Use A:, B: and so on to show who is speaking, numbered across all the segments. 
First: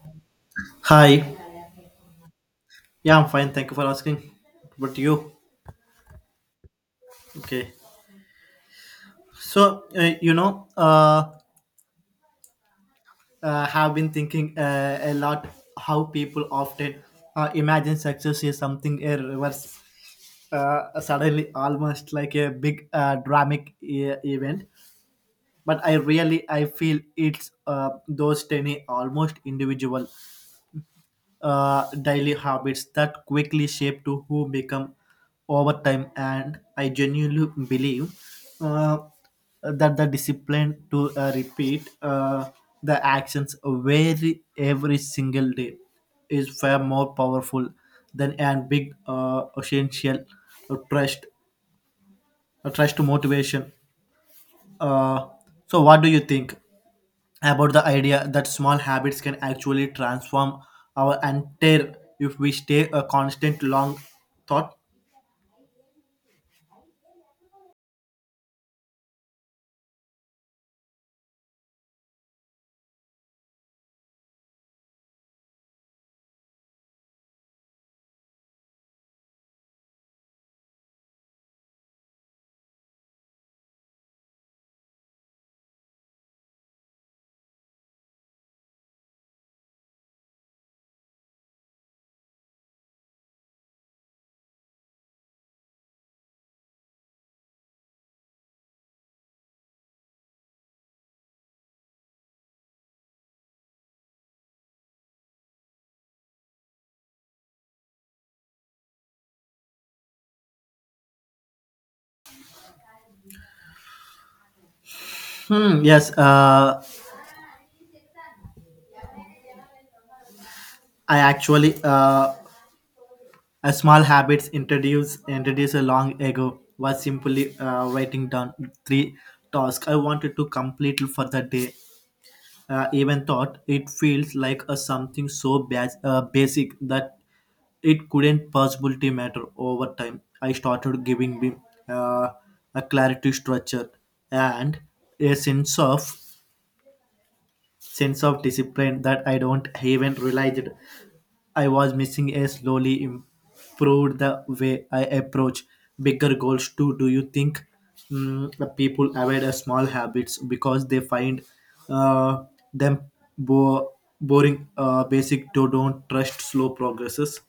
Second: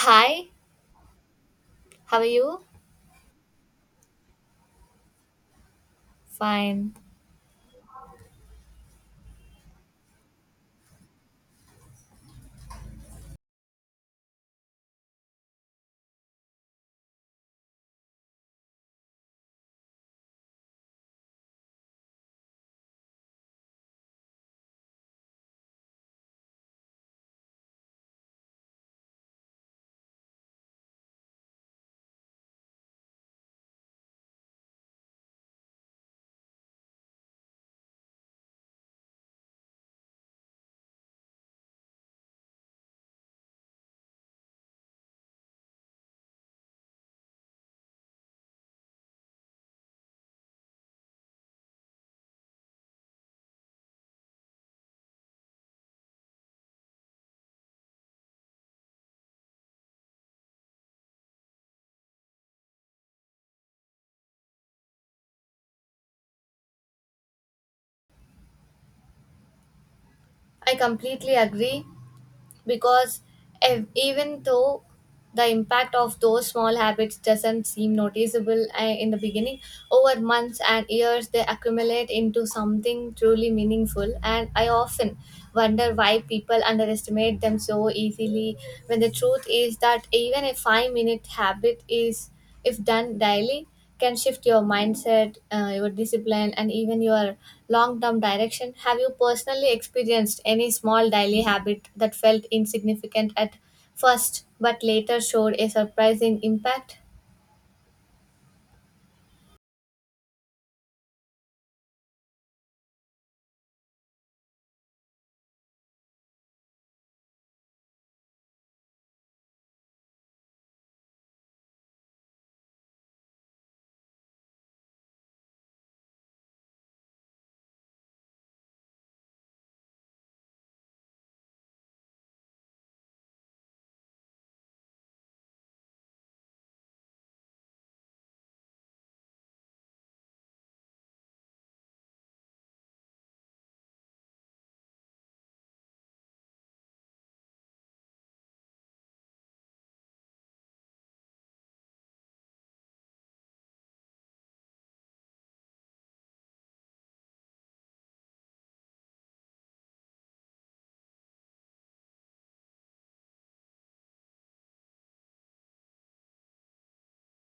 A: Hi,
B: Hi.
A: how are you?
B: Yeah, I'm fine. Thank you for asking. But you?
A: Fine.
B: Okay. So, uh, you know, uh, have been thinking a lot how people often imagine success is something a reverse, suddenly almost like a big dramatic event. But I really I feel it's those tiny, almost individual daily habits that quickly shape to who become over time, and I genuinely believe uh, that the discipline to repeat the actions very every single day is far more powerful than a big essential uh, trust trust motivation. uh, so what do you think about the idea that small habits can actually transform our entire if we stay a constant long thought?
A: I completely agree because even though the impact of those small habits doesn't seem noticeable in the beginning, over months and years they accumulate into something truly meaningful. And I often wonder why people underestimate them so easily when the truth is that even a 5 minute habit is, if done daily, can shift your mindset, your discipline, and even your long term direction. Have you personally experienced any small daily habit that felt insignificant at first but later showed a surprising impact?
B: Yes, I actually a small habits introduced a long ago was simply writing down three tasks I wanted to complete for the day. Even thought it feels like a something so basic that it couldn't possibly matter over time. I started giving me uh, a clarity structure and a sense of discipline that I don't even realize it. I was missing a slowly improved the way I approach bigger goals too. Do you think the people avoid a small habits because they find uh, them bo- boring, basic, do don't trust slow progresses?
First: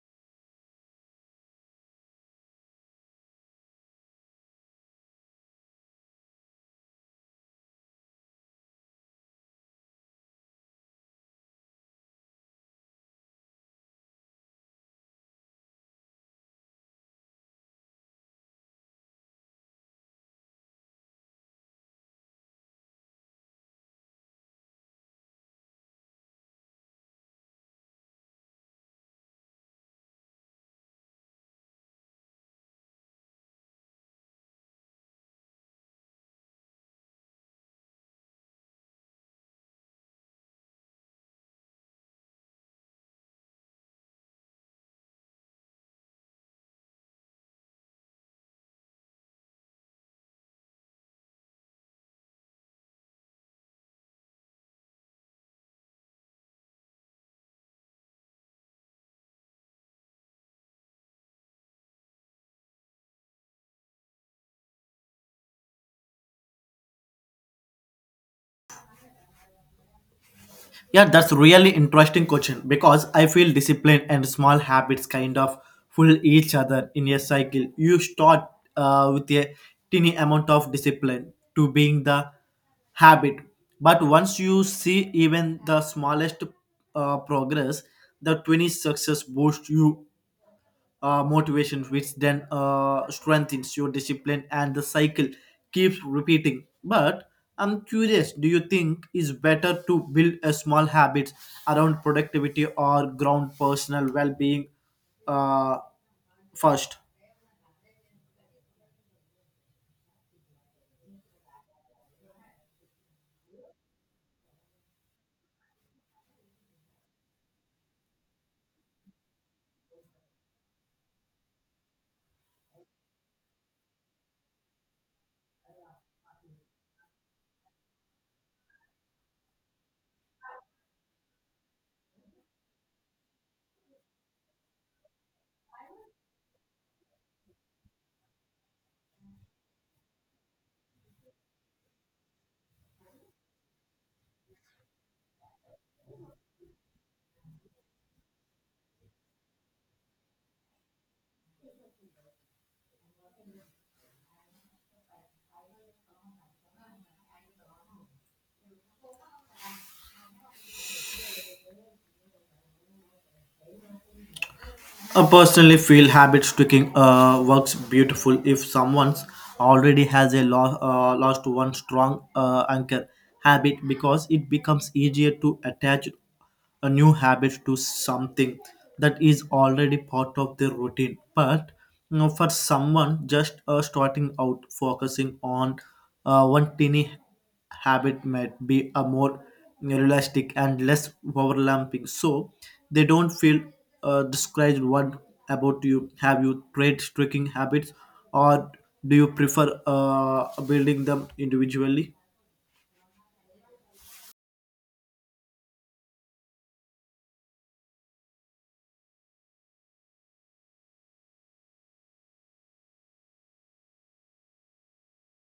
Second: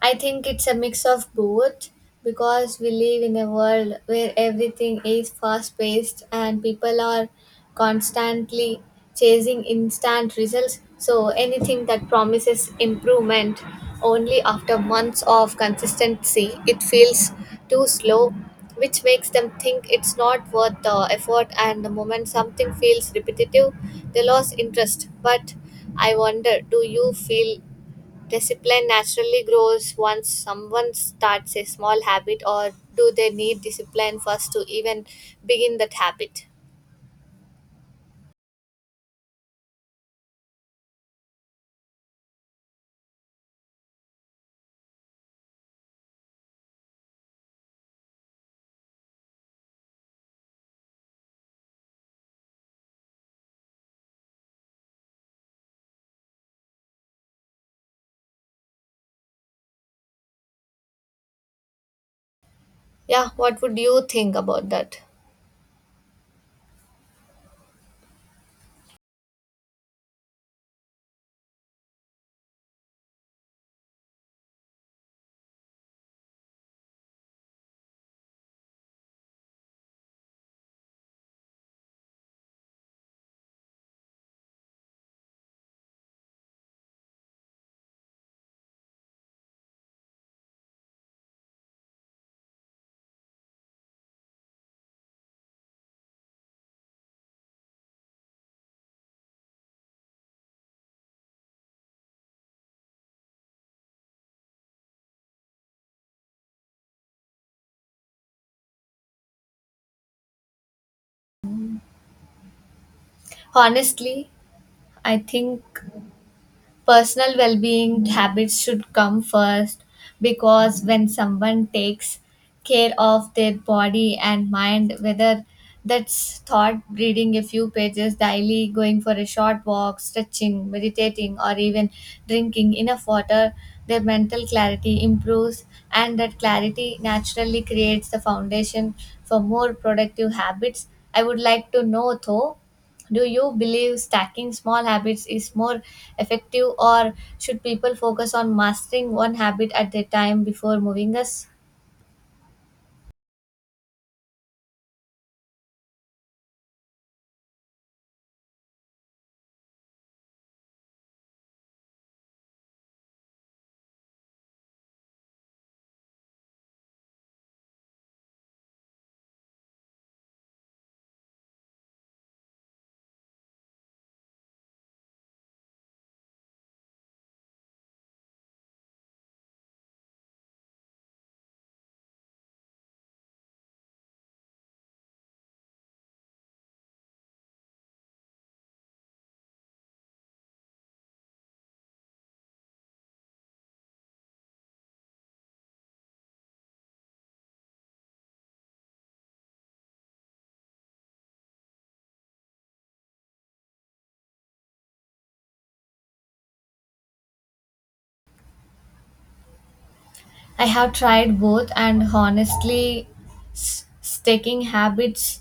A: I think it's a mix of both because we live in a world where everything is fast paced and people are constantly chasing instant results. So anything that promises improvement only after months of consistency, it feels too slow, which makes them think it's not worth the effort. And the moment something feels repetitive, they lose interest. But I wonder, do you feel discipline naturally grows once someone starts a small habit, or do they need discipline first to even begin that habit? Yeah, what would you think about that?
B: Yeah, that's really interesting question because I feel discipline and small habits kind of pull each other in a cycle. You start with a tiny amount of discipline to being the habit, but once you see even the smallest progress, the 20 success boosts you motivation, which then strengthens your discipline, and the cycle keeps repeating. But I'm curious, do you think is better to build a small habits around productivity or ground personal well-being uh, first?
A: Honestly, I think personal well-being habits should come first because when someone takes care of their body and mind, whether that's thought, reading a few pages daily, going for a short walk, stretching, meditating, or even drinking enough water, their mental clarity improves, and that clarity naturally creates the foundation for more productive habits. I would like to know though, do you believe stacking small habits is more effective, or should people focus on mastering one habit at a time before moving us?
B: I personally feel habit sticking works beautiful if someone's already has a lost one strong anchor habit because it becomes easier to attach a new habit to something that is already part of their routine. But you know, for someone just starting out, focusing on one tiny habit might be a more realistic and less overlapping, so they don't feel discouraged. What about you, have you tried tricking habits or do you prefer building them individually?
A: I have tried both, and honestly, stacking habits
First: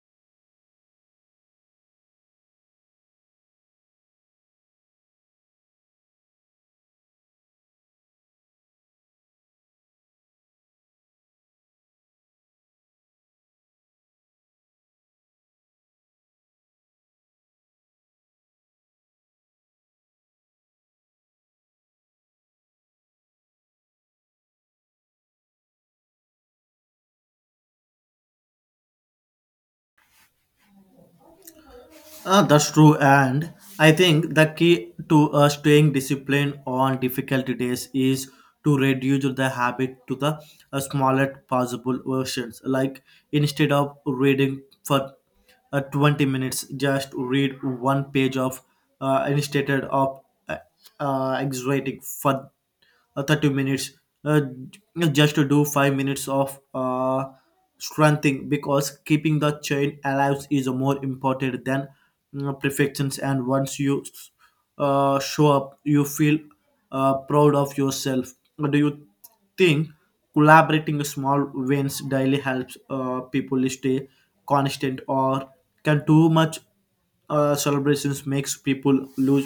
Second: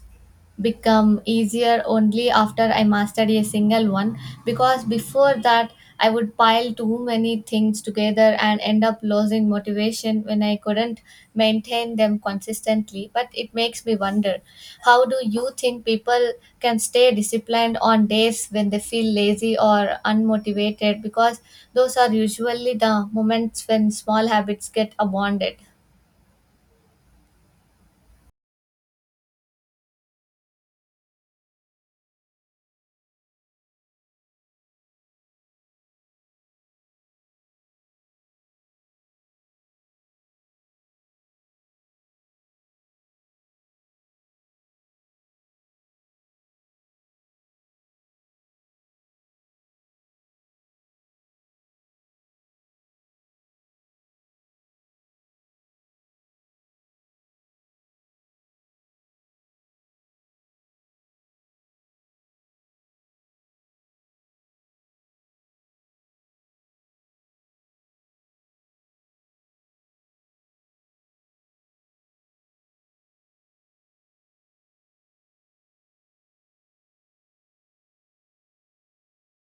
A: become easier only after I mastered a single one because before that I would pile too many things together and end up losing motivation when and I couldn't maintain them consistently. But it makes me wonder, how do you think people can stay disciplined on days when they feel lazy or unmotivated? Because those are usually the moments when small habits get abandoned.
B: That's true, and I think the key to staying disciplined on difficult days is to reduce the habit to the smallest possible versions. Like instead of reading for 20 minutes, just read one page of instead of uh, exaggerating for 30 minutes, uh, just to do 5 minutes of strengthening, because keeping the chain alive is more important than perfections. And once you show up, you feel proud of yourself. Do you think collaborating small wins daily helps people stay constant, or can too much celebrations makes people lose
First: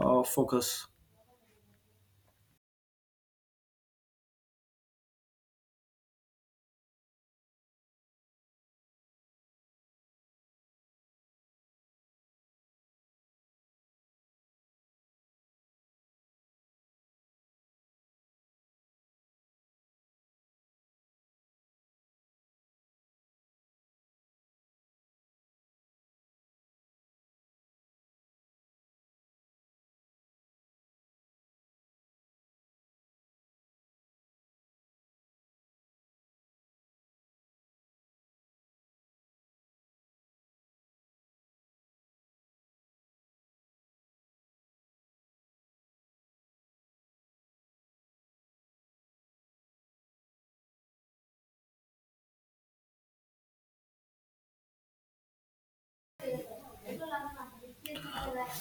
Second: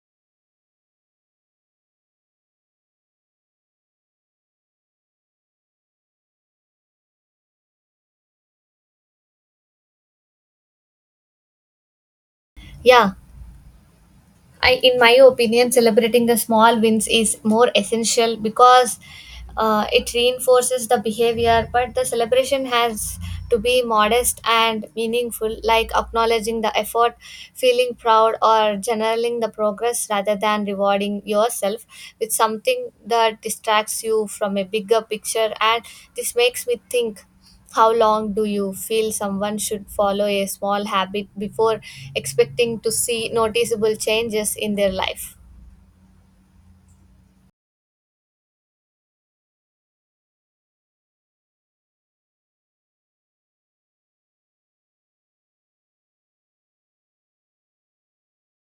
B: focus?
A: Yeah. I, in my opinion, celebrating the small wins is more essential because it reinforces the behavior. But the celebration has to be modest and meaningful, like acknowledging the effort, feeling proud, or generaling the progress rather than rewarding yourself with something that distracts you from a bigger picture. And this makes me think, how long do you feel someone should follow a small habit before expecting to see noticeable changes in their life?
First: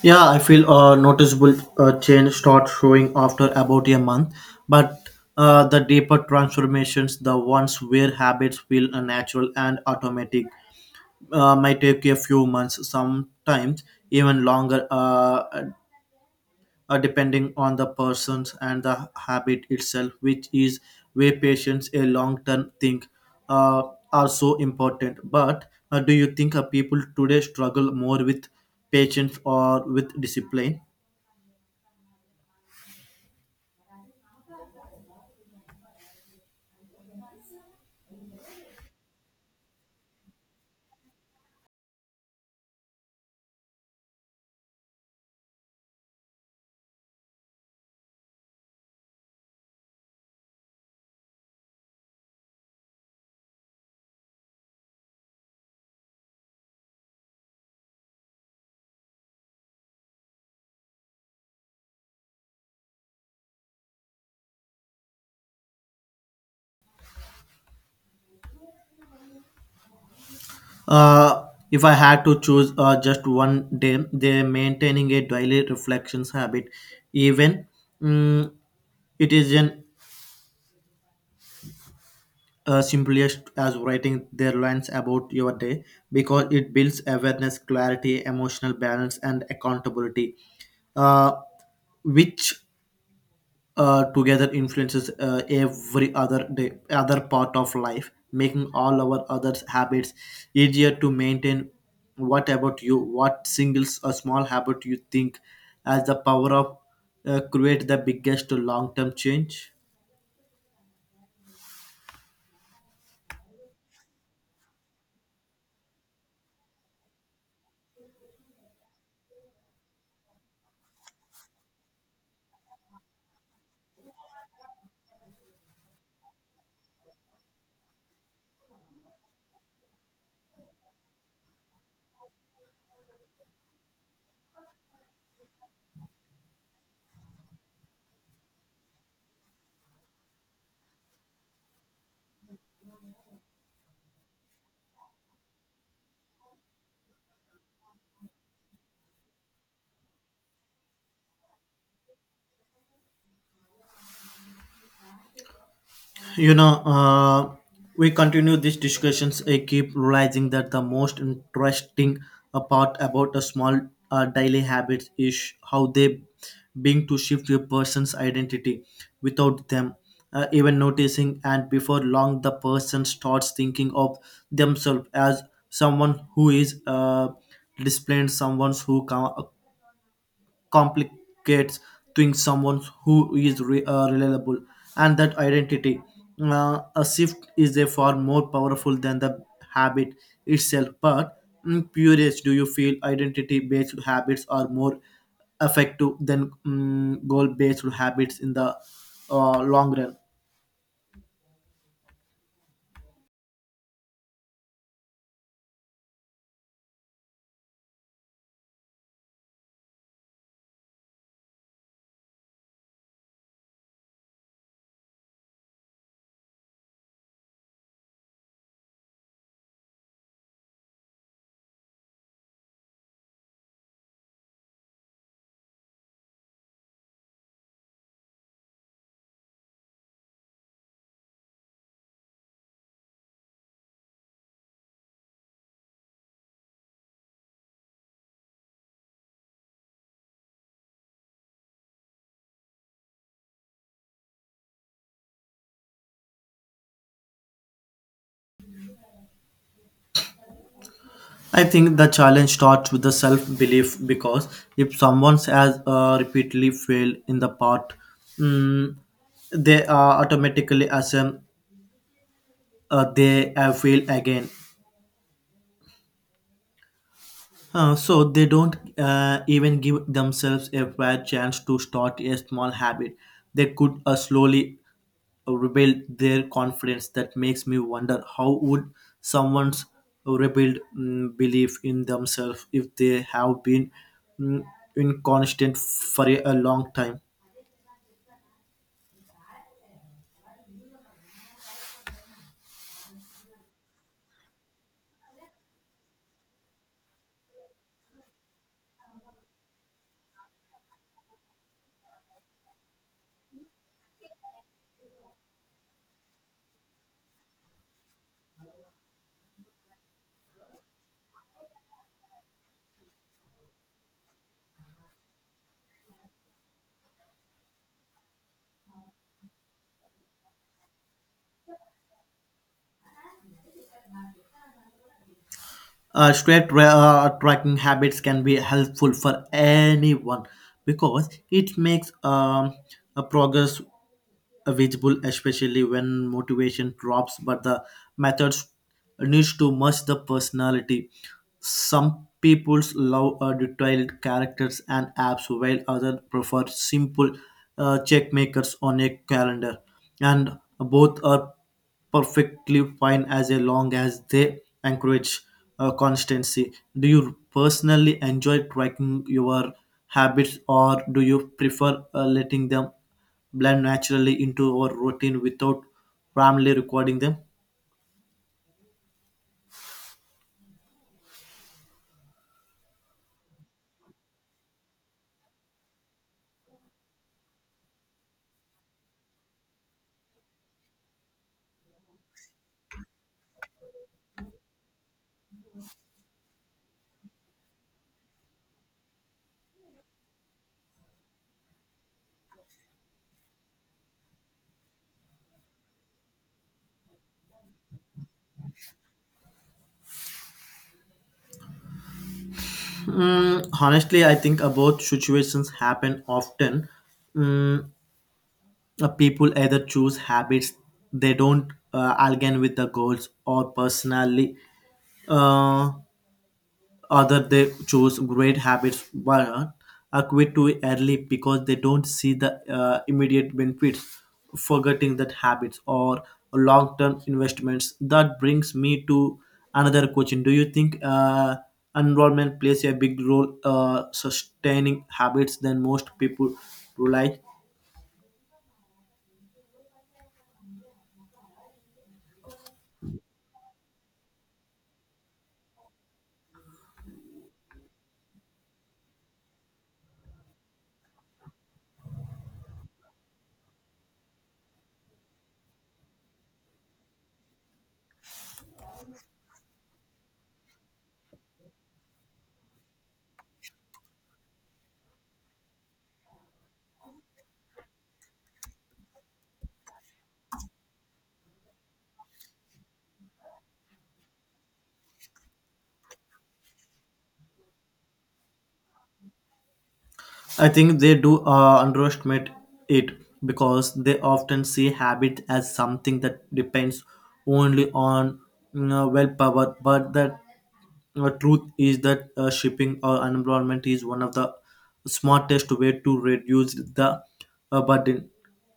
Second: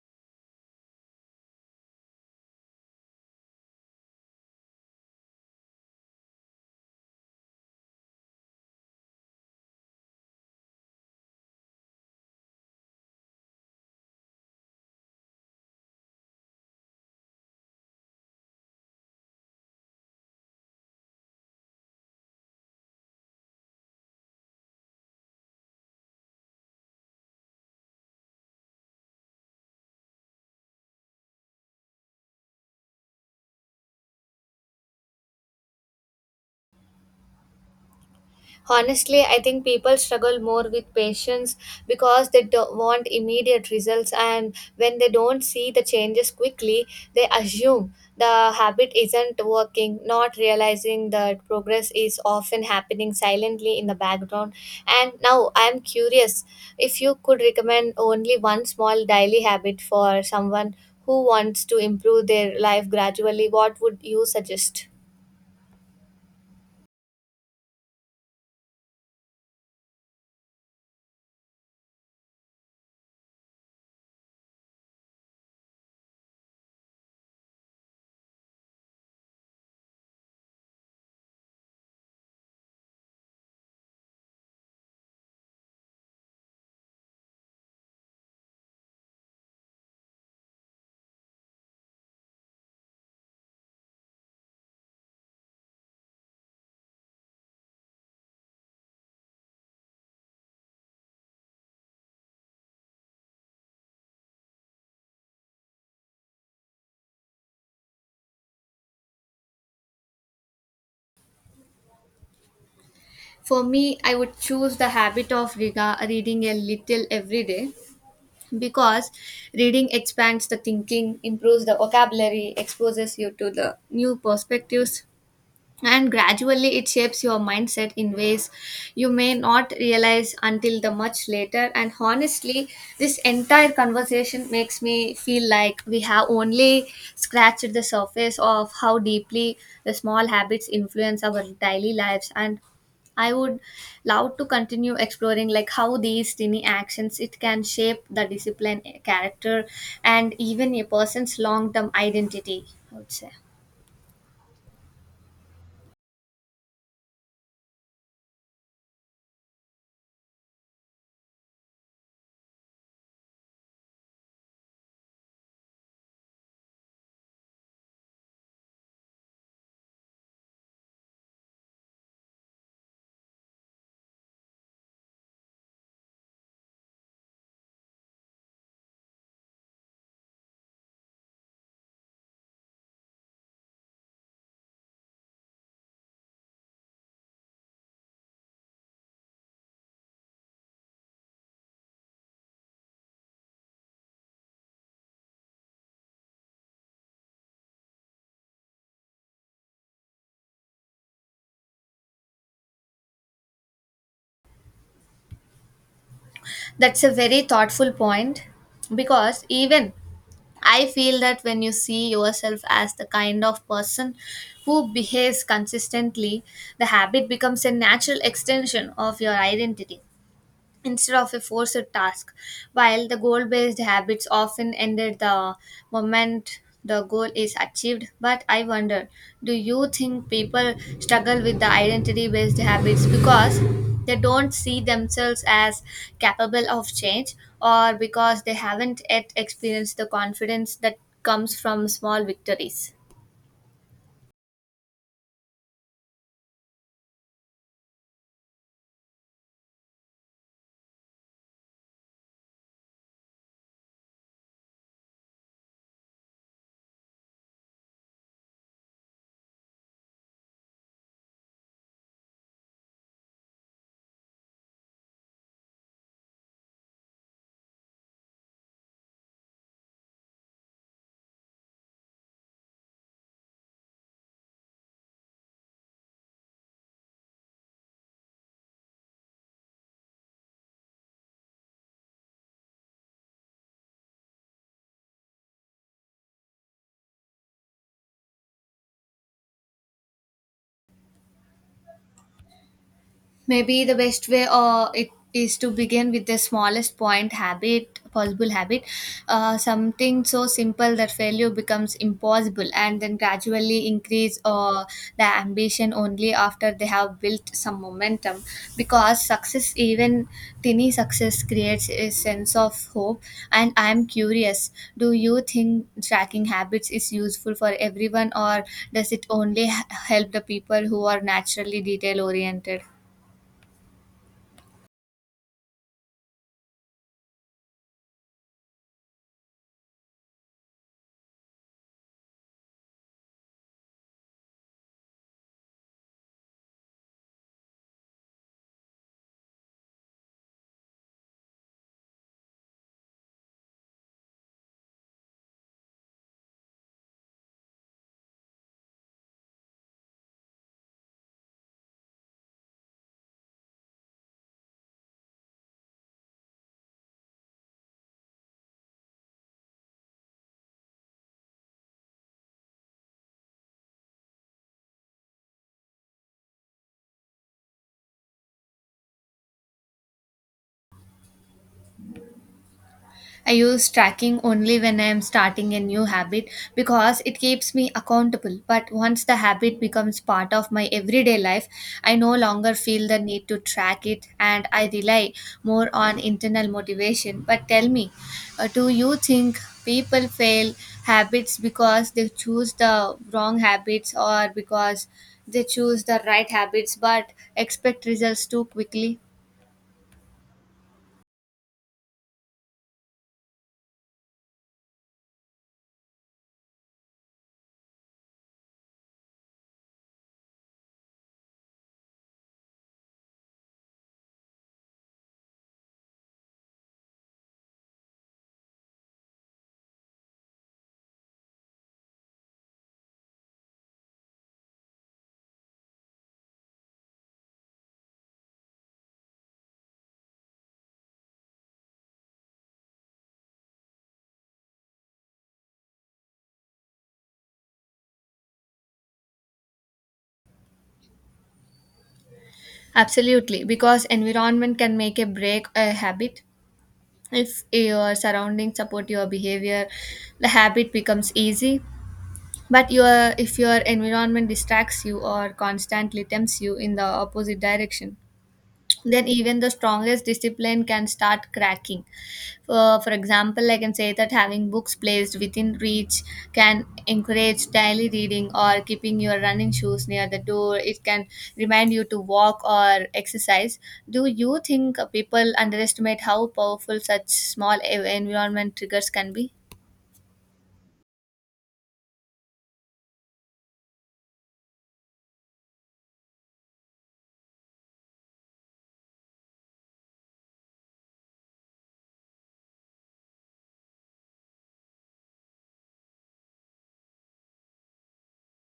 B: Yeah, I feel a noticeable change start showing after about a month, but the deeper transformations, the ones where habits feel unnatural and automatic, might take a few months, sometimes even longer, depending on the persons and the habit itself, which is where patience a long-term thing uh, are so important. But do you think people today struggle more with patience or with discipline?
A: Honestly, I think people struggle more with patience because they don't want immediate results, and when they don't see the changes quickly, they assume the habit isn't working, not realizing that progress is often happening silently in the background. And now I'm curious, if you could recommend only one small daily habit for someone who wants to improve their life gradually, what would you suggest?
B: If I had to choose just one day, they maintaining a daily reflections habit, even mm, it is an simplest as writing their lines about your day, because it builds awareness, clarity, emotional balance, and accountability, uh, which together influences every other day, other part of life, making all our other habits easier to maintain. What about you? What singles a small habit you think as the power of create the biggest long term change?
A: For me, I would choose the habit of reading a little every day because reading expands the thinking, improves the vocabulary, exposes you to the new perspectives, and gradually it shapes your mindset in ways you may not realize until the much later. And honestly, this entire conversation makes me feel like we have only scratched the surface of how deeply the small habits influence our daily lives, and I would love to continue exploring like how these tiny actions it can shape the discipline, character, and even a person's long term identity, I would say.
B: You know, we continue these discussions, I keep realizing that the most interesting part about a small daily habit is how they being to shift a person's identity without them even noticing, and before long the person starts thinking of themselves as someone who is displaying someone who complicates, being someone who is reliable, and that identity a shift is a far more powerful than the habit itself. But curious, do you feel identity based habits are more effective than goal based habits in the long run?
A: That's a very thoughtful point because even I feel that when you see yourself as the kind of person who behaves consistently, the habit becomes a natural extension of your identity instead of a forced task. While the goal based habits often ended the moment the goal is achieved, but I wonder, do you think people struggle with the identity based habits because they don't see themselves as capable of change, or because they haven't yet experienced the confidence that comes from small victories?
B: I think the challenge starts with the self belief because if someone has repeatedly failed in the part, mm, they automatically assume they fail again. So they don't even give themselves a fair chance to start a small habit. They could slowly rebuild their confidence. That makes me wonder, how would someone's rebuild belief in themselves if they have been mm, inconstant for a long time.
A: Maybe the best way, it is to begin with the smallest point habit possible habit, something so simple that failure becomes impossible, and then gradually increase the ambition only after they have built some momentum, because success, even tiny success, creates a sense of hope. And I am curious, do you think tracking habits is useful for everyone, or does it only help the people who are naturally detail oriented?
B: Straight tracking habits can be helpful for anyone because it makes a progress visible, especially when motivation drops, but the methods needs to match the personality. Some people's love detailed characters and apps, while others prefer simple checkmakers on a calendar. And both are perfectly fine as long as they encourage constancy. Do you personally enjoy tracking your habits, or do you prefer letting them blend naturally into our routine without primarily recording them?
A: I use tracking only when I am starting a new habit because it keeps me accountable. But once the habit becomes part of my everyday life, I no longer feel the need to track it and I rely more on internal motivation. But tell me, do you think people fail habits because they choose the wrong habits, or because they choose the right habits but expect results too quickly?
B: Honestly, I think both situations happen often. Mm, People either choose habits they don't align with the goals or personally. Uh, Other they choose great habits but are quit too early because they don't see the immediate benefits, forgetting that habits or long-term investments. That brings me to another question. Do you think enrollment plays a big role sustaining habits than most people realize?
A: Absolutely, because environment can make a break a habit. If your surroundings support your behavior, the habit becomes easy. But your, if your environment distracts you or constantly tempts you in the opposite direction, then even the strongest discipline can start cracking. For example, I can say that having books placed within reach can encourage daily reading, or keeping your running shoes near the door, it can remind you to walk or exercise. Do you think people underestimate how powerful such small environment triggers can be?
B: I think they do underestimate it because they often see habit as something that depends only on you know, willpower, but that truth is that shipping or environment is one of the smartest way to reduce the burden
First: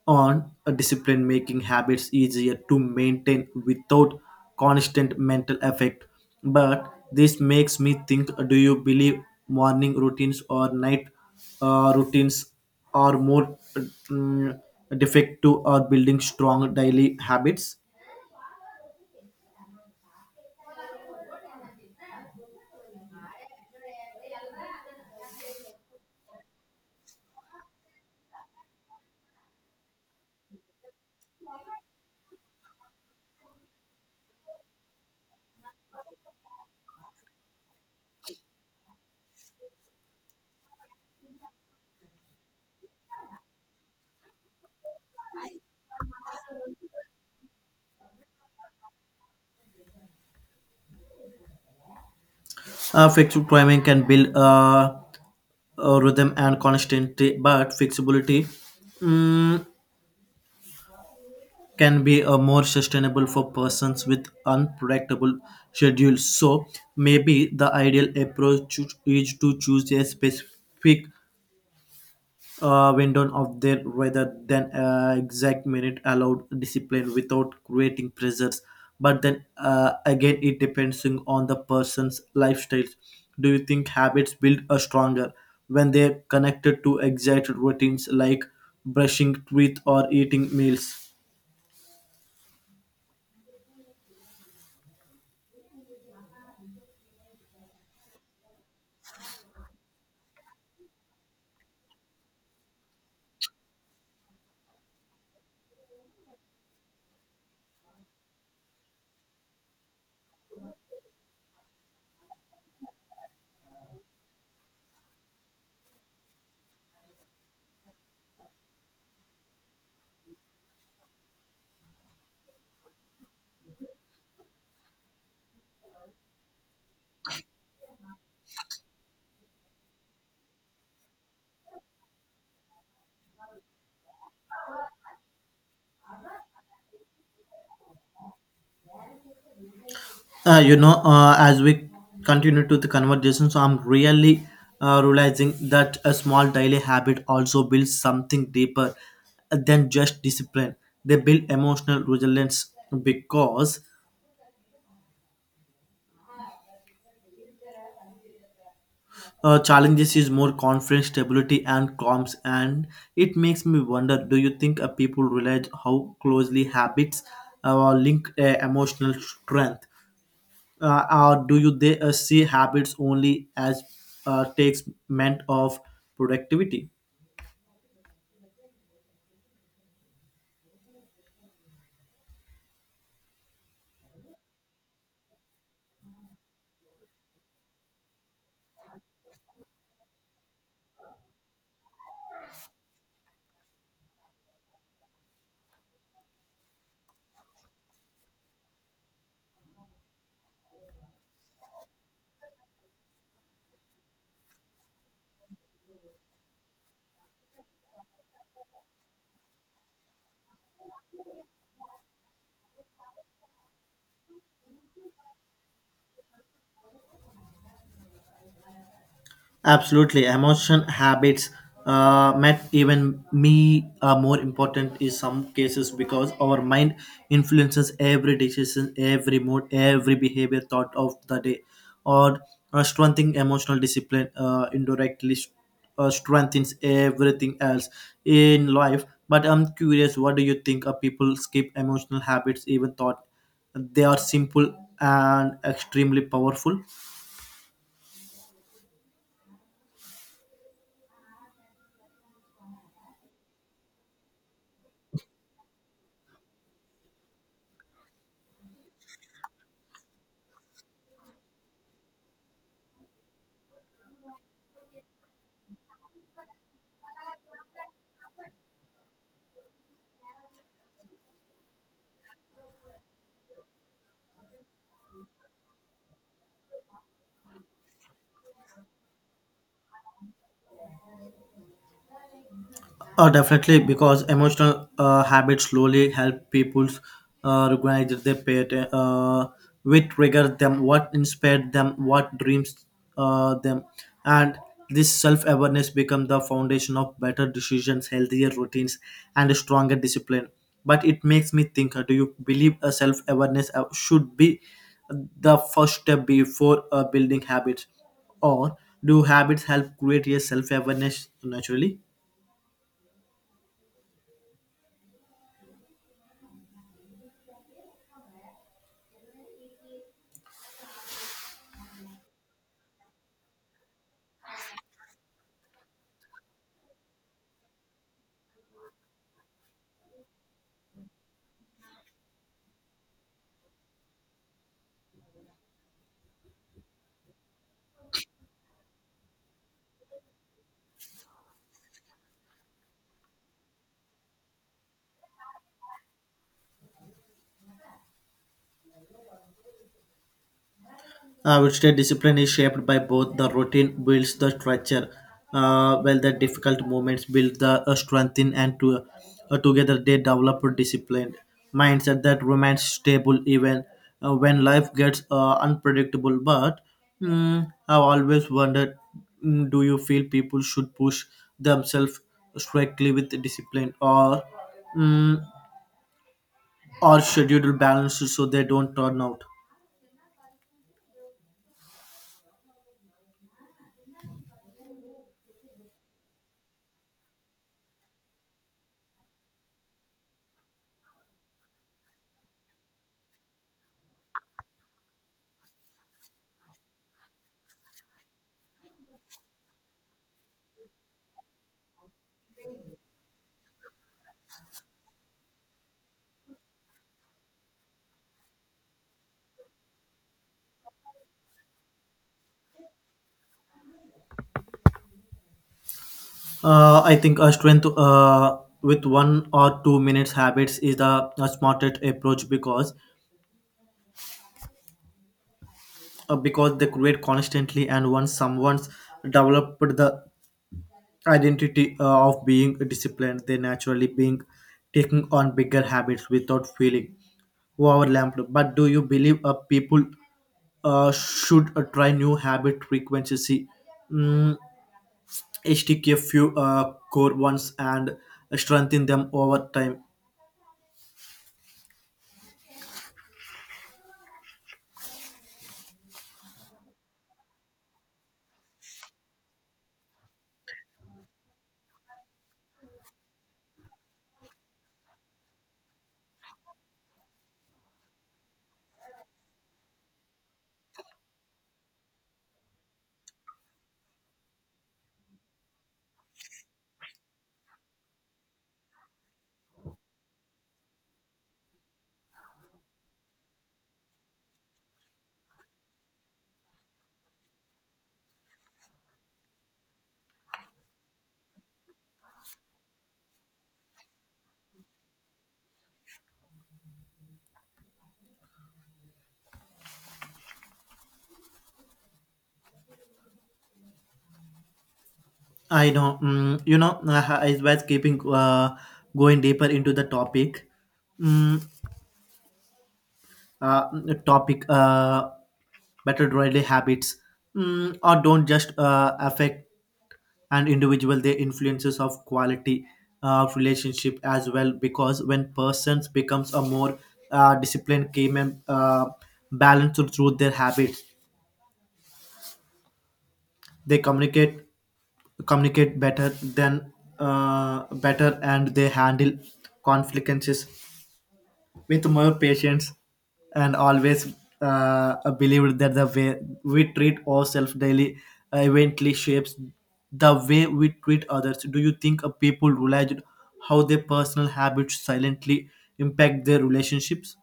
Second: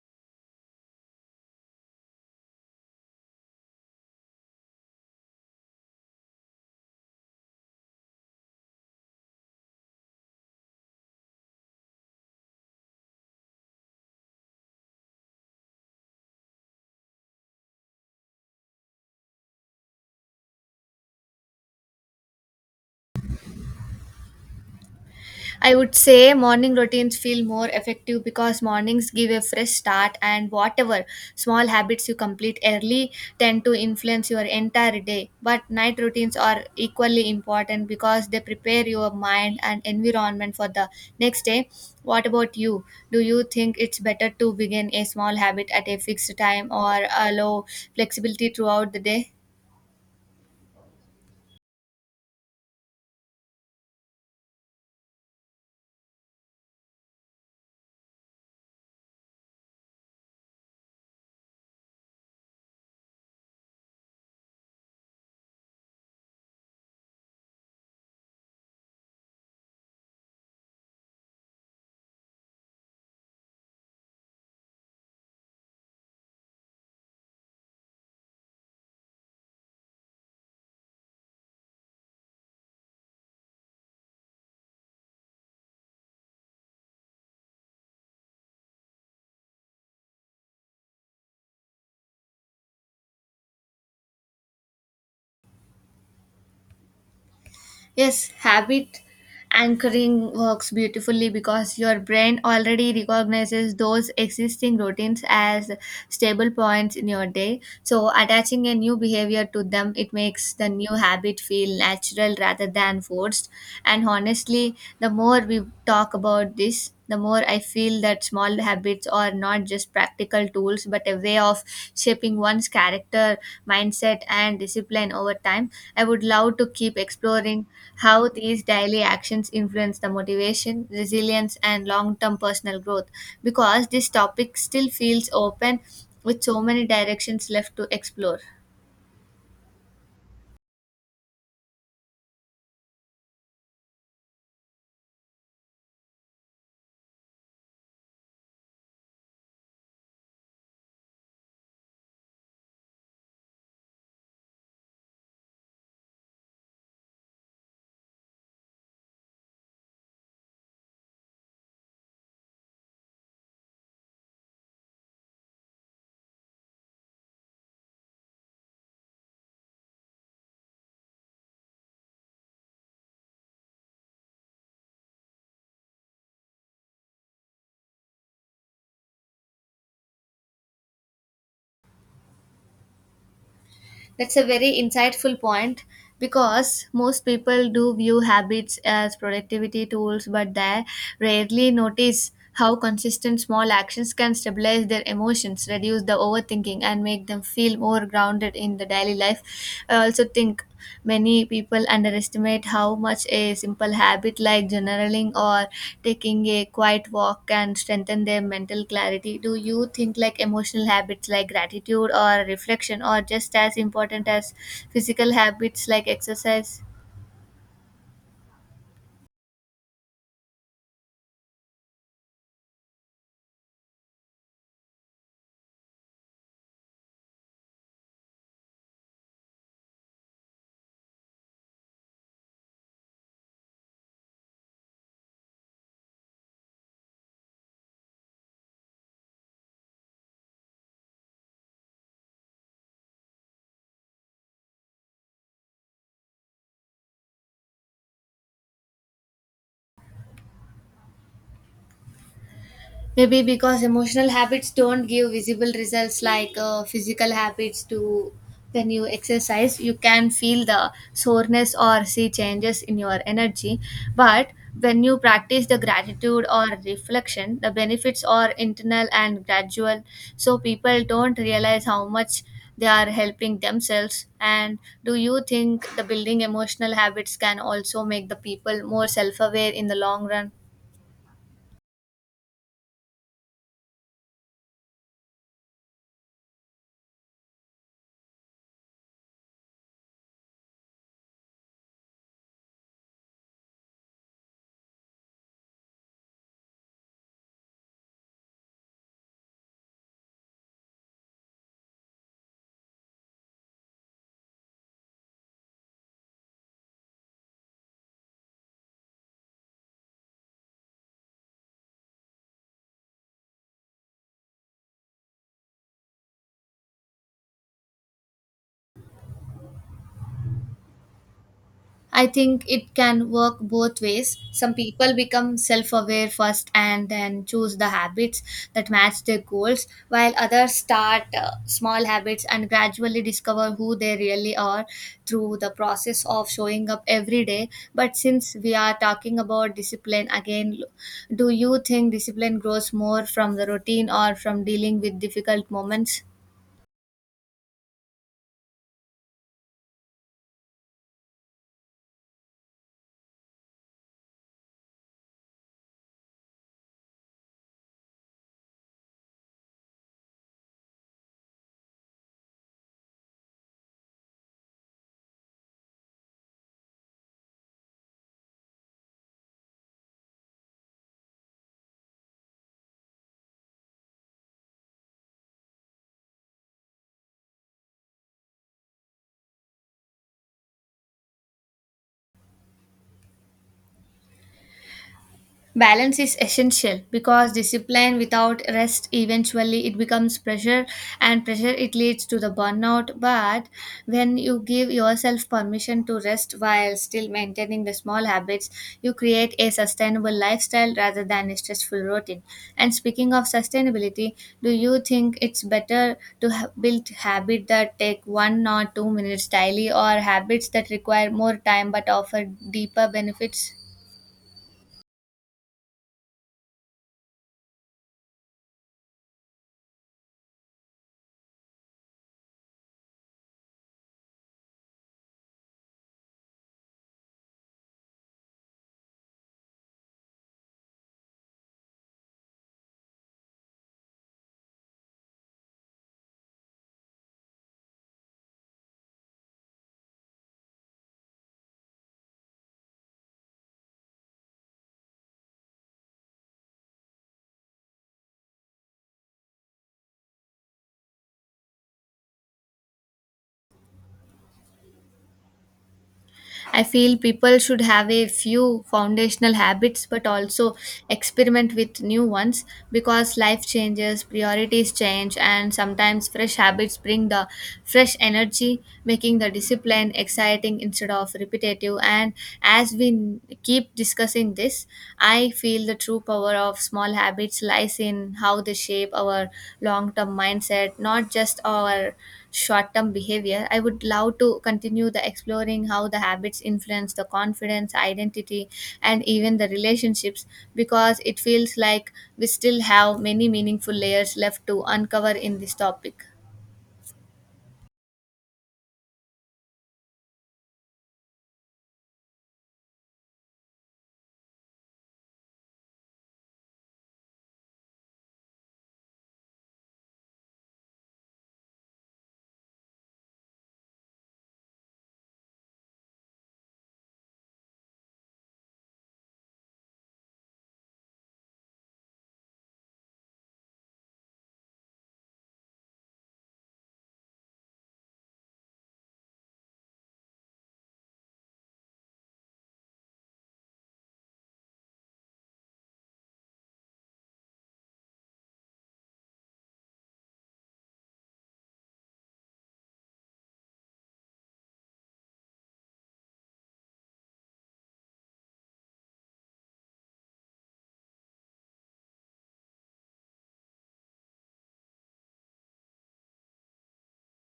B: on a discipline, making habits easier to maintain without constant mental effect. But this makes me think, do you believe morning routines or night routines are more mm, defective or building strong daily habits?
A: I would say morning routines feel more effective because mornings give a fresh start, and whatever small habits you complete early tend to influence your entire day. But night routines are equally important because they prepare your mind and environment for the next day. What about you? Do you think it's better to begin a small habit at a fixed time or allow flexibility throughout the day?
B: Fixed timing can build rhythm and consistency, but flexibility mm, can be more sustainable for persons with unpredictable schedules. So maybe the ideal approach is to choose a specific window of their rather than exact minute allowed discipline without creating pressures. But then again, it depends on the person's lifestyles. Do you think habits build a stronger when they're connected to exact routines like brushing teeth or eating meals?
A: Yes, habit anchoring works beautifully because your brain already recognizes those existing routines as stable points in your day. So, attaching a new behavior to them, it makes the new habit feel natural rather than forced. And honestly, the more we talk about this, the more I feel that that small habits are not just practical tools but a way of shaping one's character, mindset, and discipline over time. I would love to keep exploring how these daily actions influence the motivation, resilience, and long term personal growth because this topic still feels open with so many directions left to explore.
B: You know, as we continue to the conversation, so I'm really realizing that a small daily habit also builds something deeper than just discipline. They build emotional resilience because challenges is more confidence, stability, and calms. And it makes me wonder, do you think people realize how closely habits link emotional strength? uh, or do you they see habits only as takes meant of productivity?
A: That's a very insightful point because most people do view habits as productivity tools, but they rarely notice how consistent small actions can stabilize their emotions, reduce the overthinking, and make them feel more grounded in the daily life. I also think many people underestimate how much a simple habit like journaling or taking a quiet walk can strengthen their mental clarity. Do you think like emotional habits like gratitude or reflection are just as important as physical habits like exercise?
B: Absolutely, emotion habits met even me are more important in some cases because our mind influences every decision, every mood, every behavior thought of the day, or strengthening emotional discipline indirectly strengthens everything else in life. But I'm curious, what do you think? People skip emotional habits even thought they are simple and extremely powerful.
A: Maybe because emotional habits don't give visible results like physical habits do. When you exercise, you can feel the soreness or see changes in your energy. But when you practice the gratitude or reflection, the benefits are internal and gradual. So people don't realize how much they are helping themselves. And do you think the building emotional habits can also make the people more self aware in the long run?
B: Definitely, because emotional habits slowly help people recognize their pet, what triggered them, what inspired them, what dreams them, and this self-awareness becomes the foundation of better decisions, healthier routines, and a stronger discipline. But it makes me think, do you believe a self-awareness should be the first step before building habits, or do habits help create a self-awareness naturally?
A: I think it can work both ways. Some people become self aware first and then choose the habits that match their goals, while others start small habits and gradually discover who they really are through the process of showing up every day. But since we are talking about discipline again, do you think discipline grows more from the routine or from dealing with difficult moments?
B: I would say discipline is shaped by both the routine builds the structure, while the difficult moments build the strength in and to, together they develop a disciplined mindset that remains stable even when life gets unpredictable. But I've always wondered do you feel people should push themselves strictly with discipline or, mm, or schedule balance so they don't turn out?
A: Balance is essential because discipline without rest eventually it becomes pressure, and pressure it leads to the burnout. But when you give yourself permission to rest while still maintaining the small habits, you create a sustainable lifestyle rather than a stressful routine. And speaking of sustainability, do you think it's better to build habits that take 1 or 2 minutes daily, or habits that require more time but offer deeper benefits?
B: I think a strength with one or two minutes habits is the a smartest approach because they create constantly, and once someone's developed the identity of being disciplined, they naturally being taking on bigger habits without feeling overwhelmed. But do you believe people should try new habit frequency, mm, stick a few core ones and strengthen them over time?
A: I feel people should have a few foundational habits but also experiment with new ones because life changes, priorities change, and sometimes fresh habits bring the fresh energy, making the discipline exciting instead of repetitive. And as we keep discussing this, I feel the true power of small habits lies in how they shape our long term mindset, not just our short-term behavior. I would love to continue the exploring how the habits influence the confidence, identity, and even the relationships, because it feels like we still have many meaningful layers left to uncover in this topic.
B: I know. You know, I was keeping going deeper into the topic. Mm, uh, Topic better daily habits or don't just affect an individual. They influences of quality of relationship as well because when persons becomes a more disciplined, came and balanced through their habits, they communicate better than better, and they handle conflicts with more patience. And always believed that the way we treat ourselves daily eventually shapes the way we treat others. Do you think people realize how their personal habits silently impact their relationships?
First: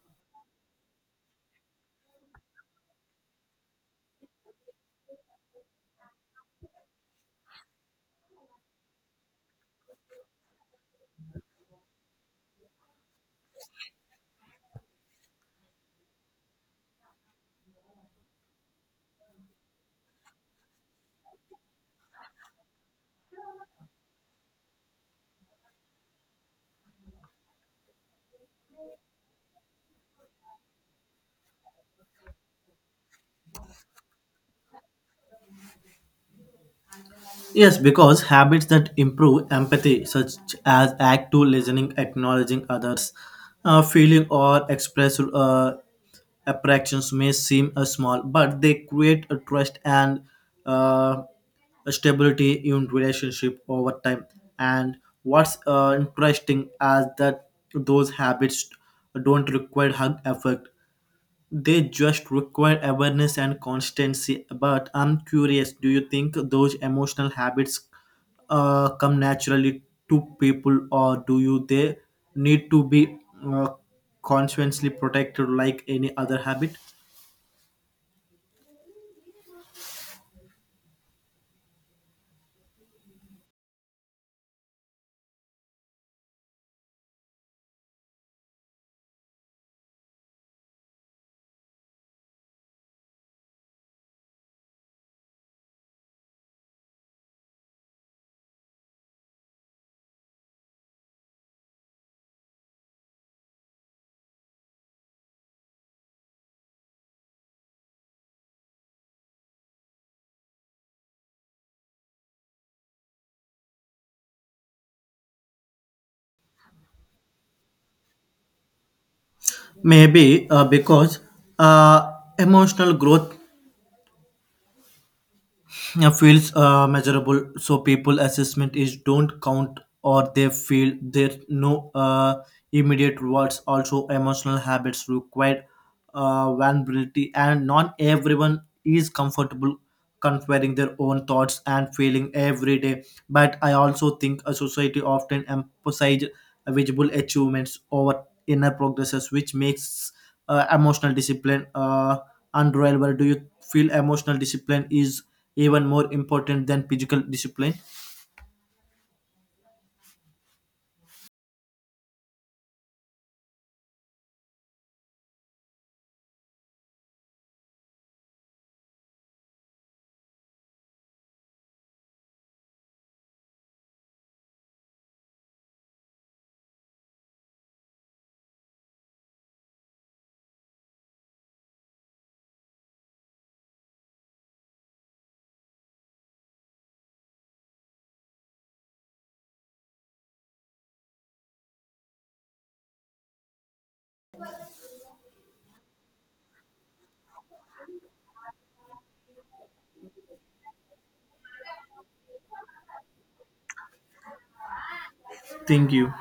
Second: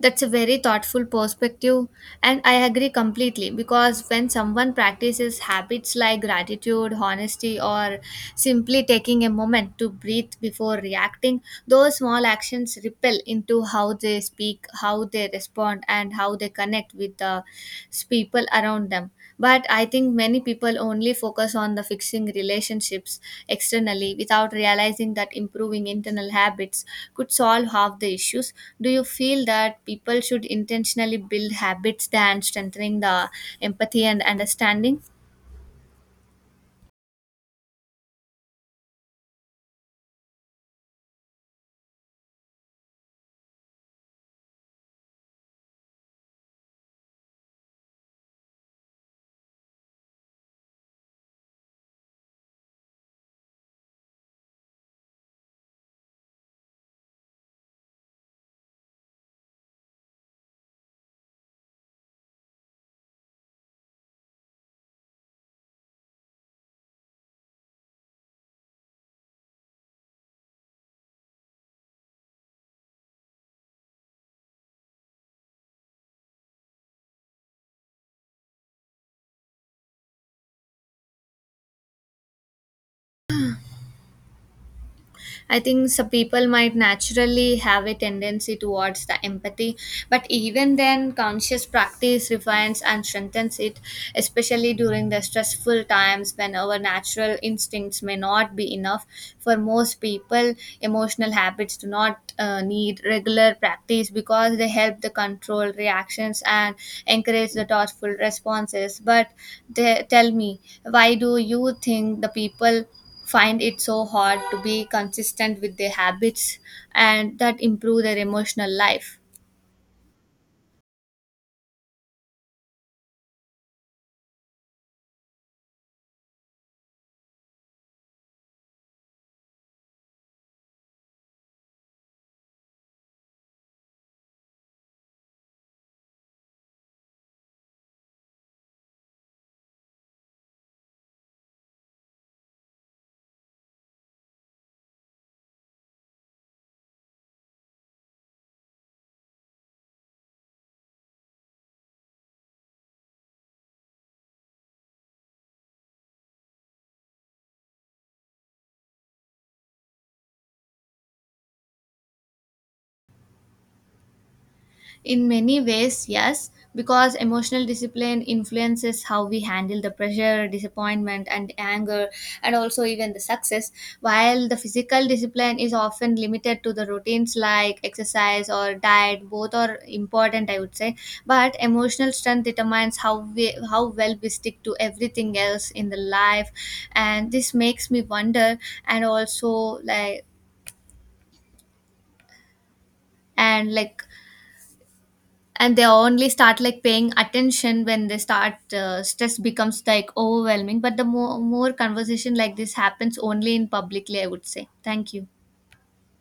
A: That's a very thoughtful perspective, and I agree completely because when someone practices habits like gratitude, honesty, or simply taking a moment to breathe before reacting, those small actions ripple into how they speak, how they respond, and how they connect with the people around them. But I think many people only focus on the fixing relationships externally without realizing that improving internal habits could solve half the issues. Do you feel that people should intentionally build habits than strengthening the empathy and understanding?
B: Yes, because habits that improve empathy, such as active listening, acknowledging others' feeling or express apprehensions, may seem small, but they create a trust and uh, a stability in relationship over time. And what's interesting is that those habits don't require hug effort, they just require awareness and constancy. But I'm curious, do you think those emotional habits come naturally to people, or do you they need to be uh, consciously protected like any other habit?
A: I think some people might naturally have a tendency towards the empathy, but even then, conscious practice refines and strengthens it, especially during the stressful times when our natural instincts may not be enough. For most people, emotional habits do not need regular practice because they help the control reactions and encourage the thoughtful responses. But they, tell me, why do you think the people find it so hard to be consistent with their habits and that improve their emotional life?
B: Maybe because uh, emotional growth, yeah, feels measurable, so people assessment is don't count, or they feel there no immediate rewards. Also emotional habits require vulnerability, and not everyone is comfortable comparing their own thoughts and feeling every day. But I also think a society often emphasizes visible achievements over inner progresses, which makes emotional discipline and Royal, where do you feel emotional discipline is even more important than physical discipline?
A: In many ways, yes, because emotional discipline influences how we handle the pressure, disappointment, and anger, and also even the success. While the physical discipline is often limited to the routines like exercise or diet, both are important, I would say. But emotional strength determines how we, how well we stick to everything else in the life. And this makes me wonder, and also like, and like, and they only start like paying attention when they start stress becomes like overwhelming. But the more conversation like this happens only in publicly, I would say. Thank you.
B: Thank you.